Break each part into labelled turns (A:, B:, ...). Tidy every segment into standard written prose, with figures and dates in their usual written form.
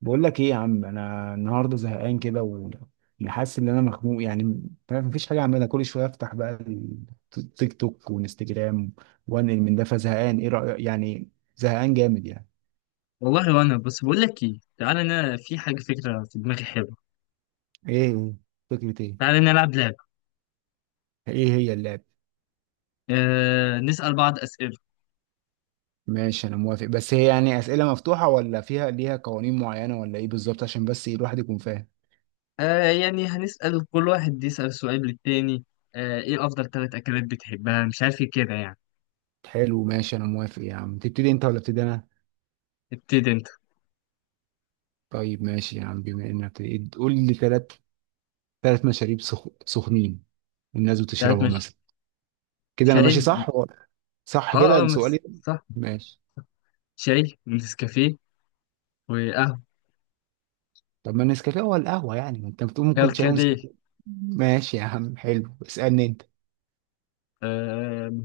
A: بقول لك ايه يا عم، انا النهارده زهقان كده وحاسس ان انا مخنوق يعني. فاهم، مفيش حاجه اعملها. كل شويه افتح بقى التيك توك وانستجرام وانقل من ده، فزهقان. ايه رايك يعني؟ زهقان جامد يعني.
B: والله وانا بس بقول لك ايه، تعالى، انا في حاجه، فكره في دماغي حلوه.
A: ايه؟ فكرة ايه؟
B: تعالى نلعب لعبه.
A: ايه هي اللعبه؟
B: نسال بعض اسئله.
A: ماشي انا موافق، بس هي يعني اسئله مفتوحه ولا فيها ليها قوانين معينه ولا ايه بالظبط، عشان بس إيه الواحد يكون فاهم.
B: يعني هنسال كل واحد يسال سؤال للتاني. ايه افضل ثلاث اكلات بتحبها؟ مش عارف ايه كده يعني.
A: حلو ماشي انا موافق يا عم. تبتدي انت ولا ابتدي انا؟
B: ابتدي انت.
A: طيب ماشي يا عم، بما انك بتبتدي، قول لي ثلاث، ثلاث مشاريب سخنين والناس
B: ثلاث،
A: بتشربه
B: مش،
A: مثلا. كده انا
B: شاي
A: ماشي
B: ون-
A: صح؟ صح
B: اه،
A: كده
B: اه،
A: سؤالي
B: بس
A: ده؟
B: صح.
A: ماشي.
B: شاي ونسكافيه وقهوه،
A: طب ما النسكافيه هو القهوه يعني، ما انت بتقول ممكن شاي
B: كركديه.
A: ونسكافيه. ماشي يا عم حلو، اسالني انت.
B: آه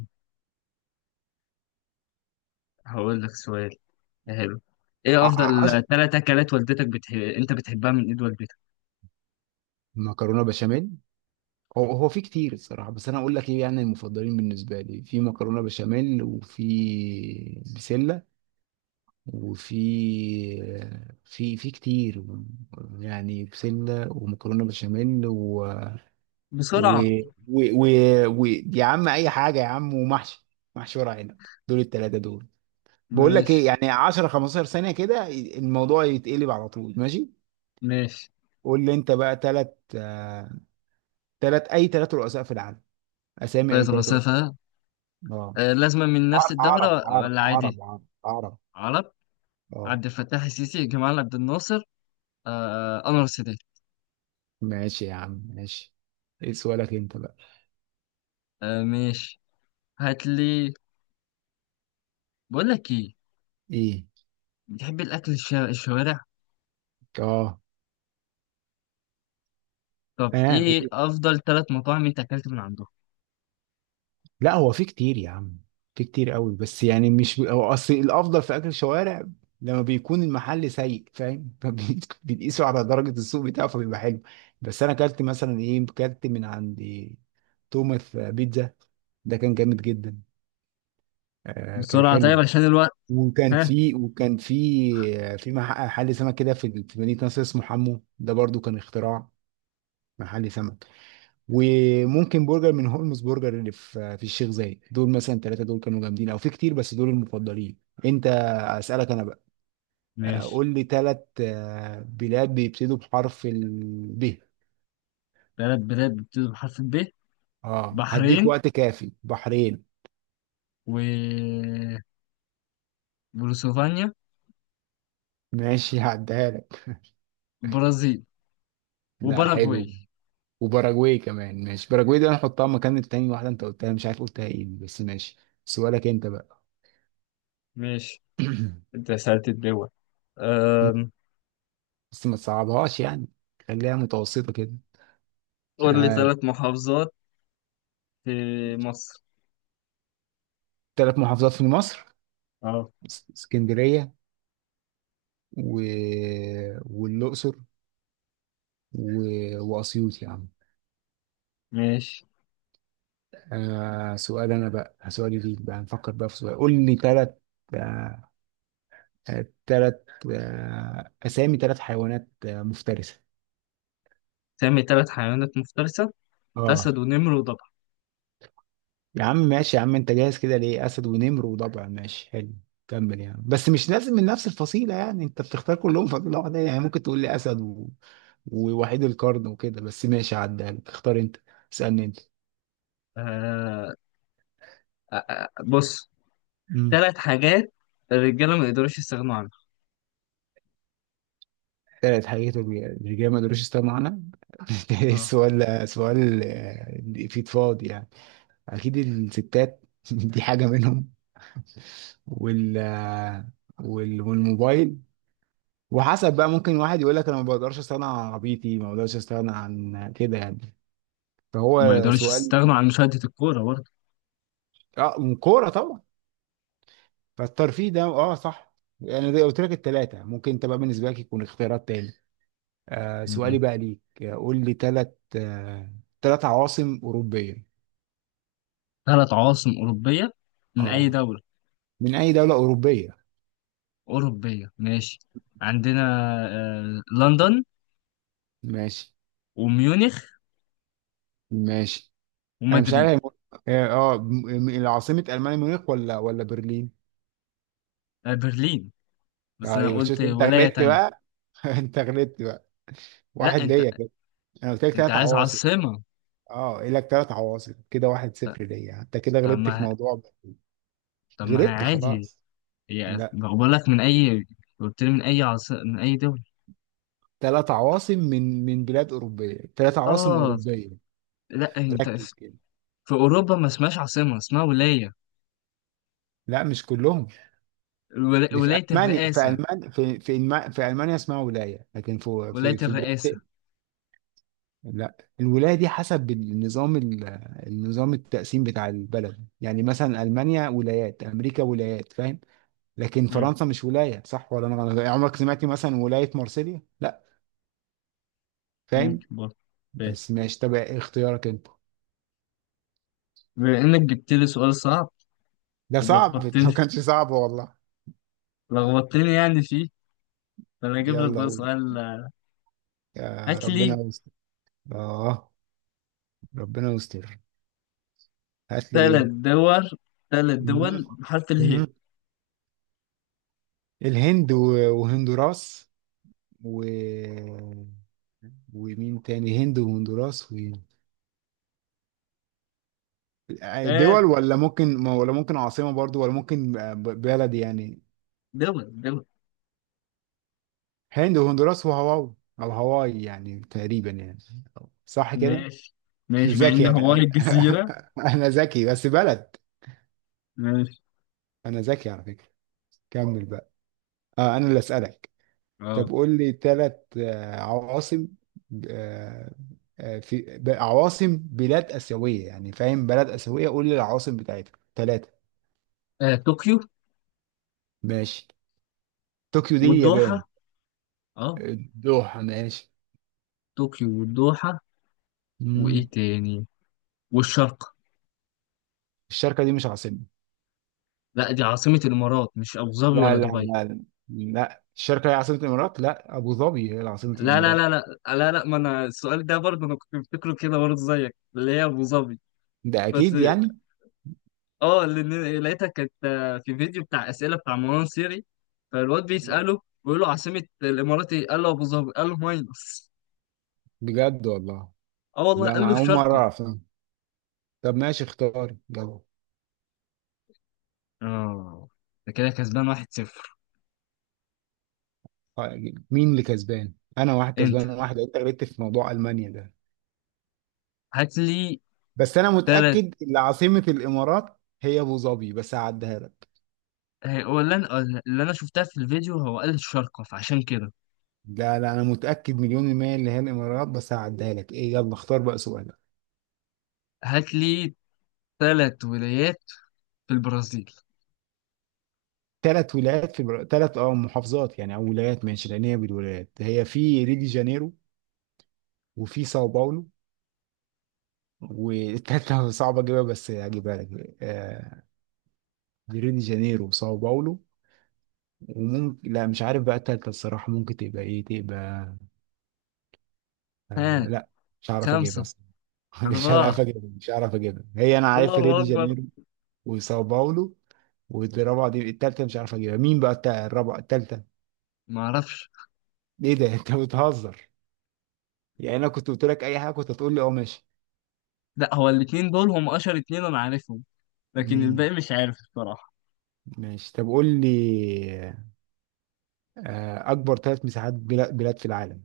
B: هقول لك سؤال. حلو. ايه
A: ع- ع- عش...
B: افضل ثلاث اكلات والدتك انت بتحبها من ايد والدتك؟
A: مكرونه بشاميل. هو في كتير الصراحه، بس انا اقول لك ايه، يعني المفضلين بالنسبه لي في مكرونه بشاميل، وفي بسله وفي في كتير، يعني بسله ومكرونه بشاميل و...
B: بسرعه.
A: و... و... يا عم، اي حاجه يا عم، ومحشي، محشي ورق عنب. دول الثلاثه دول. بقول لك ايه،
B: ماشي،
A: يعني 10 15 ثانيه كده الموضوع يتقلب على طول. ماشي،
B: ماشي.
A: قول لي انت بقى، ثلاث، ثلاث، اي ثلاث رؤساء في العالم، اسامي
B: طيب.
A: اي ثلاث رؤساء.
B: الوسافة.
A: اه.
B: لازمة من نفس
A: عر-
B: الدولة
A: عرب عرب
B: ولا عادي؟
A: عرب عرب عرب
B: عرب.
A: اه.
B: عبد الفتاح السيسي، جمال عبد الناصر، أنور السادات.
A: ماشي يا عم ماشي. ايه سؤالك انت بقى؟
B: ماشي. هات لي. بقول لك إيه،
A: ايه؟
B: بتحب الأكل الشوارع؟
A: اه.
B: طب
A: اه،
B: إيه أفضل ثلاث مطاعم أنت أكلت من عندهم؟
A: لا، هو في كتير يا عم، في كتير قوي، بس يعني مش هو اصل الافضل في اكل الشوارع لما بيكون المحل سيء، فاهم؟ فبيقيسوا على درجة السوق بتاعه فبيبقى حلو. بس انا اكلت مثلا، ايه، اكلت من عند توماس بيتزا، ده كان جامد جدا. آه كان
B: بسرعة. طيب
A: حلو.
B: عشان الوقت.
A: وكان
B: ها.
A: في وكان في محل سمك كده في مدينة نصر اسمه حمو، ده برضو كان اختراع، محل سمك. وممكن برجر من هولمز برجر اللي في الشيخ زايد. دول مثلا ثلاثة دول كانوا جامدين، او في كتير بس دول المفضلين. انت. اسالك انا بقى.
B: ماشي.
A: قول لي ثلاث بلاد بيبتدوا بحرف ب.
B: ثلاث بلاد بتبتدي بحرف الب.
A: اه هديك
B: بحرين،
A: وقت كافي. بحرين،
B: و بولوسوفانيا،
A: ماشي هعديها لك.
B: برازيل،
A: لا حلو.
B: وباراجواي.
A: وباراجواي كمان، ماشي. باراجواي دي هنحطها مكان التاني واحدة انت قلتها مش عارف قلتها ايه، بس ماشي. سؤالك انت بقى.
B: ماشي. انت سألت الدول. أم،
A: بس ما تصعبهاش يعني، خليها متوسطة كده.
B: قول لي
A: آه،
B: ثلاث محافظات في مصر.
A: ثلاث محافظات في مصر.
B: اه.
A: اسكندرية و... والأقصر و... وأسيوط يا عم.
B: ماشي.
A: آه، سؤال أنا بقى، سؤالي ليك بقى، نفكر بقى في سؤال. قول لي ثلاث، آه ثلاث أسامي ثلاث حيوانات مفترسة.
B: سامي ثلاث حيوانات مفترسة. أسد
A: اه.
B: ونمر وضبع.
A: يا عم ماشي يا عم، انت جاهز كده ليه؟ أسد ونمر وضبع، ماشي حلو. كمل يعني، بس مش لازم من نفس الفصيلة، يعني انت بتختار كلهم فصيلة واحدة، يعني ممكن تقول لي أسد ووحيد القرن وكده، بس ماشي عدها لك. اختار انت، اسألني.
B: آه بص.
A: انت.
B: ثلاث حاجات الرجالة ما يقدروش يستغنوا عنها.
A: كانت حقيقته الرجال ما قدروش يستغنوا عنها.
B: اه.
A: سؤال، آه، في فاضي يعني. اكيد الستات، دي حاجه منهم. وال آه، والموبايل. وحسب بقى، ممكن واحد يقول لك انا ما بقدرش استغنى عن عربيتي، ما بقدرش استغنى عن كده يعني،
B: ما
A: فهو
B: يقدروش
A: سؤال.
B: يستغنوا عن مشاهدة الكورة برضه
A: اه كوره طبعا، فالترفيه ده، اه صح. يعني زي قلت لك الثلاثه، ممكن انت بقى بالنسبه لك يكون اختيارات تاني. آه سؤالي
B: يعني.
A: بقى ليك، قول لي ثلاث، آه ثلاث عواصم اوروبيه.
B: ثلاث عواصم أوروبية، من أي
A: اه،
B: دولة
A: من اي دولة أوروبية.
B: أوروبية؟ ماشي، عندنا، لندن،
A: ماشي.
B: وميونخ،
A: ماشي. انا مش عارف،
B: ومدريد.
A: هي مو- اه آه، م- م- العاصمة ألمانيا ميونخ ولا برلين؟
B: برلين، بس أنا
A: ايوه،
B: قلت
A: شفت انت
B: ولاية
A: غلطت
B: تانية.
A: بقى، انت غلطت بقى.
B: لا،
A: واحد
B: أنت.
A: ليا كده. انا قلت لك
B: أنت
A: ثلاث
B: عايز
A: عواصم.
B: عاصمة.
A: اه، قايل لك ثلاث عواصم كده. واحد
B: لا.
A: صفر ليا، انت كده
B: طب
A: غلطت في
B: ما
A: موضوع بقى.
B: طب ما هي
A: غلطت
B: عادي
A: خلاص.
B: يعني.
A: لا،
B: بقول لك من اي، قلت لي من اي دولة.
A: ثلاث عواصم من بلاد أوروبية، ثلاث عواصم
B: اه.
A: أوروبية.
B: لا، انت.
A: ركز
B: في
A: كده.
B: في اوروبا ما اسمهاش عاصمة، اسمها ولاية.
A: لا مش كلهم. دي في
B: ولاية
A: ألمانيا، في
B: الرئاسة.
A: ألمانيا، في ألمانيا اسمها ولاية، لكن في
B: ولاية الرئاسة.
A: بلاد. لا، الولاية دي حسب النظام النظام التقسيم بتاع البلد، يعني مثلا ألمانيا ولايات، أمريكا ولايات، فاهم؟ لكن
B: مم.
A: فرنسا مش ولاية، صح ولا أنا غلط؟ عمرك سمعت مثلا ولاية مارسيليا؟ لا. فاهم.
B: ممكن برضه. طيب.
A: بس ماشي، طب اختيارك أنت.
B: بما انك جبت لي سؤال صعب،
A: ده صعب. لو
B: ولخبطتني،
A: كانش صعب والله.
B: لخبطتني يعني فيه، فانا اجيب لك
A: يلا
B: بقى
A: قول،
B: سؤال.
A: يا
B: هات
A: ربنا
B: لي
A: يستر. آه ربنا يستر. هات لي
B: ثلاث
A: إيه؟
B: دول، ثلاث
A: مم.
B: دول بحرف اله.
A: مم. الهند وهندوراس و ومين تاني؟ هند وهندوراس
B: آه
A: دول، ولا ممكن عاصمة برضو، ولا ممكن بلد يعني؟
B: دول، دول.
A: هند وهندوراس وهاواي، او هاواي يعني تقريبا يعني، صح كده.
B: ماشي. ماشي مع
A: ذكي
B: ان
A: يعني.
B: هواي
A: انا،
B: الجزيرة.
A: انا ذكي بس بلد.
B: ماشي.
A: انا ذكي على فكرة. كمل بقى. آه انا اللي اسالك. طب
B: اه.
A: قول لي ثلاث عواصم، آه، عواصم بلاد اسيوية يعني، فاهم؟ بلد اسيوية، قول لي العواصم بتاعتها ثلاثة.
B: طوكيو،
A: ماشي. طوكيو دي
B: والدوحة.
A: اليابان.
B: اه.
A: الدوحة ماشي.
B: طوكيو والدوحة.
A: مم.
B: وايه تاني؟ والشرق.
A: الشركة دي مش عاصمة.
B: لا، دي عاصمة الامارات، مش ابو ظبي
A: لا
B: ولا
A: لا
B: دبي؟
A: لا لا الشركة هي عاصمة الإمارات؟ لا، أبو ظبي هي عاصمة
B: لا، لا،
A: الإمارات.
B: لا، لا. لا، لا، ما انا السؤال ده برضه، انا كنت مفتكره كده برضه زيك اللي هي ابو ظبي.
A: ده
B: بس
A: أكيد يعني.
B: اه، اللي لقيتها كانت في فيديو بتاع اسئله بتاع مروان سيري، فالواد
A: مم.
B: بيساله بيقول له عاصمه الامارات ايه؟ قال له ابو ظبي، قال له ماينص.
A: بجد والله.
B: اه والله،
A: لا،
B: قال له
A: ما أول مرة
B: الشارقه.
A: أعرف. طب ماشي اختار يلا.
B: اه. ده كده كسبان 1-0.
A: آه، مين اللي كسبان؟ أنا واحد،
B: انت.
A: كسبان واحد، أنت غلطت في موضوع ألمانيا ده.
B: هات لي.
A: بس أنا متأكد إن عاصمة الإمارات هي أبو ظبي، بس هعديها لك.
B: هو اللي انا شفتها في الفيديو، هو قال الشارقة، فعشان كده.
A: لا لا، أنا متأكد مليون المية اللي هي الإمارات، بس هعديها لك. إيه، يلا اختار بقى سؤال.
B: هات لي ثلاث ولايات في البرازيل.
A: ثلاث ولايات في، ثلاث اه محافظات يعني او ولايات، ماشي، لان هي بالولايات. هي في ريو دي جانيرو وفي ساو باولو، والتالتة صعبة اجيبها، بس هجيبها لك. آه، ريو دي جانيرو وساو باولو، وممكن، لا مش عارف بقى التالتة الصراحة. ممكن تبقى ايه؟ تبقى،
B: ها.
A: آه لا، مش هعرف اجيبها
B: خمسة.
A: اصلا. مش هعرف
B: أربعة.
A: اجيبها، مش هعرف اجيبها. هي انا عارف ريو
B: الله
A: دي
B: أكبر.
A: جانيرو وساو باولو، والرابعة دي، التالتة، مش عارف اجيبها، مين بقى الرابعة، التالتة.
B: ما أعرفش.
A: ايه ده؟ انت بتهزر يعني؟ انا كنت قلت لك اي حاجة كنت هتقول لي اه ماشي.
B: لا، هو الاتنين دول هم أشهر اتنين أنا عارفهم، لكن الباقي
A: مم.
B: مش عارف الصراحة.
A: ماشي، طب قول لي، آه، اكبر ثلاث مساحات بلاد في العالم.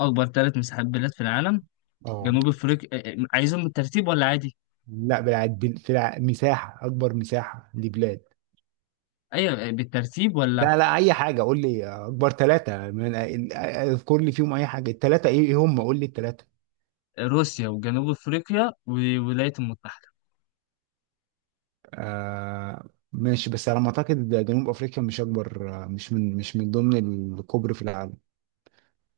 B: أكبر ثلاث مساحات بلاد في العالم.
A: اه.
B: جنوب أفريقيا. عايزهم بالترتيب ولا عادي؟
A: لا، بلاد، في الع... مساحة، اكبر مساحة لبلاد.
B: أيوة. بالترتيب ولا،
A: لا لا، اي حاجة، قول لي آه، اكبر ثلاثة اذكر لي فيهم اي حاجة، الثلاثة ايه، إيه هم، قول لي الثلاثة.
B: روسيا، وجنوب أفريقيا، والولايات المتحدة.
A: آه، ماشي، بس على ما اعتقد جنوب افريقيا مش اكبر، آه، مش من، ضمن الكبر في العالم.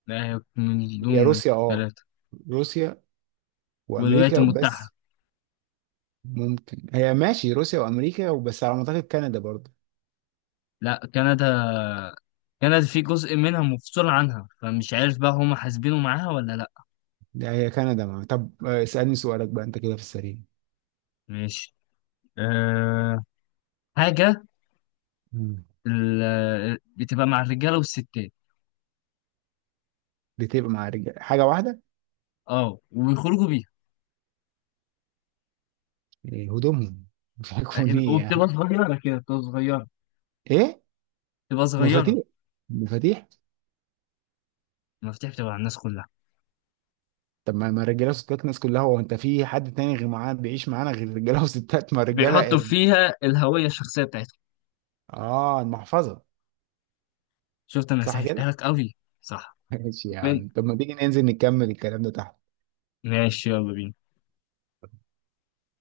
B: لا، هي من
A: هي
B: ضمن
A: روسيا اه،
B: الثلاثة.
A: روسيا
B: والولايات
A: وامريكا
B: المتحدة.
A: وبس. ممكن، هي ماشي، روسيا وامريكا وبس، على ما اعتقد كندا برضه.
B: لا، كندا كانت في جزء منها مفصول عنها، فمش عارف بقى هما حاسبينه معاها ولا لأ.
A: ده هي كندا ما. طب آه، اسألني سؤالك بقى انت كده في السريع.
B: ماشي. أه. حاجة
A: مم.
B: بتبقى مع الرجالة والستات.
A: بتبقى مع رجال، حاجة واحدة.
B: اه، وبيخرجوا بيها.
A: إيه، هدومهم؟ بيكون
B: آه،
A: ايه
B: وبتبقى
A: يعني؟
B: صغيرة كده، بتبقى صغيرة،
A: ايه؟
B: بتبقى صغيرة.
A: مفاتيح. مفاتيح.
B: المفاتيح؟ بتبقى على الناس كلها.
A: طب ما، ما الرجاله وستات الناس كلها، هو انت في حد تاني غير معانا بيعيش معانا غير رجاله وستات؟ ما الرجاله
B: بيحطوا
A: قرن.
B: فيها الهوية الشخصية بتاعتهم.
A: اه، المحفظة.
B: شفت، أنا
A: صح كده.
B: سهلتها لك أوي. صح.
A: ماشي
B: من-
A: يعني. طب ما تيجي ننزل نكمل الكلام ده تحت.
B: ماشي يلا بينا.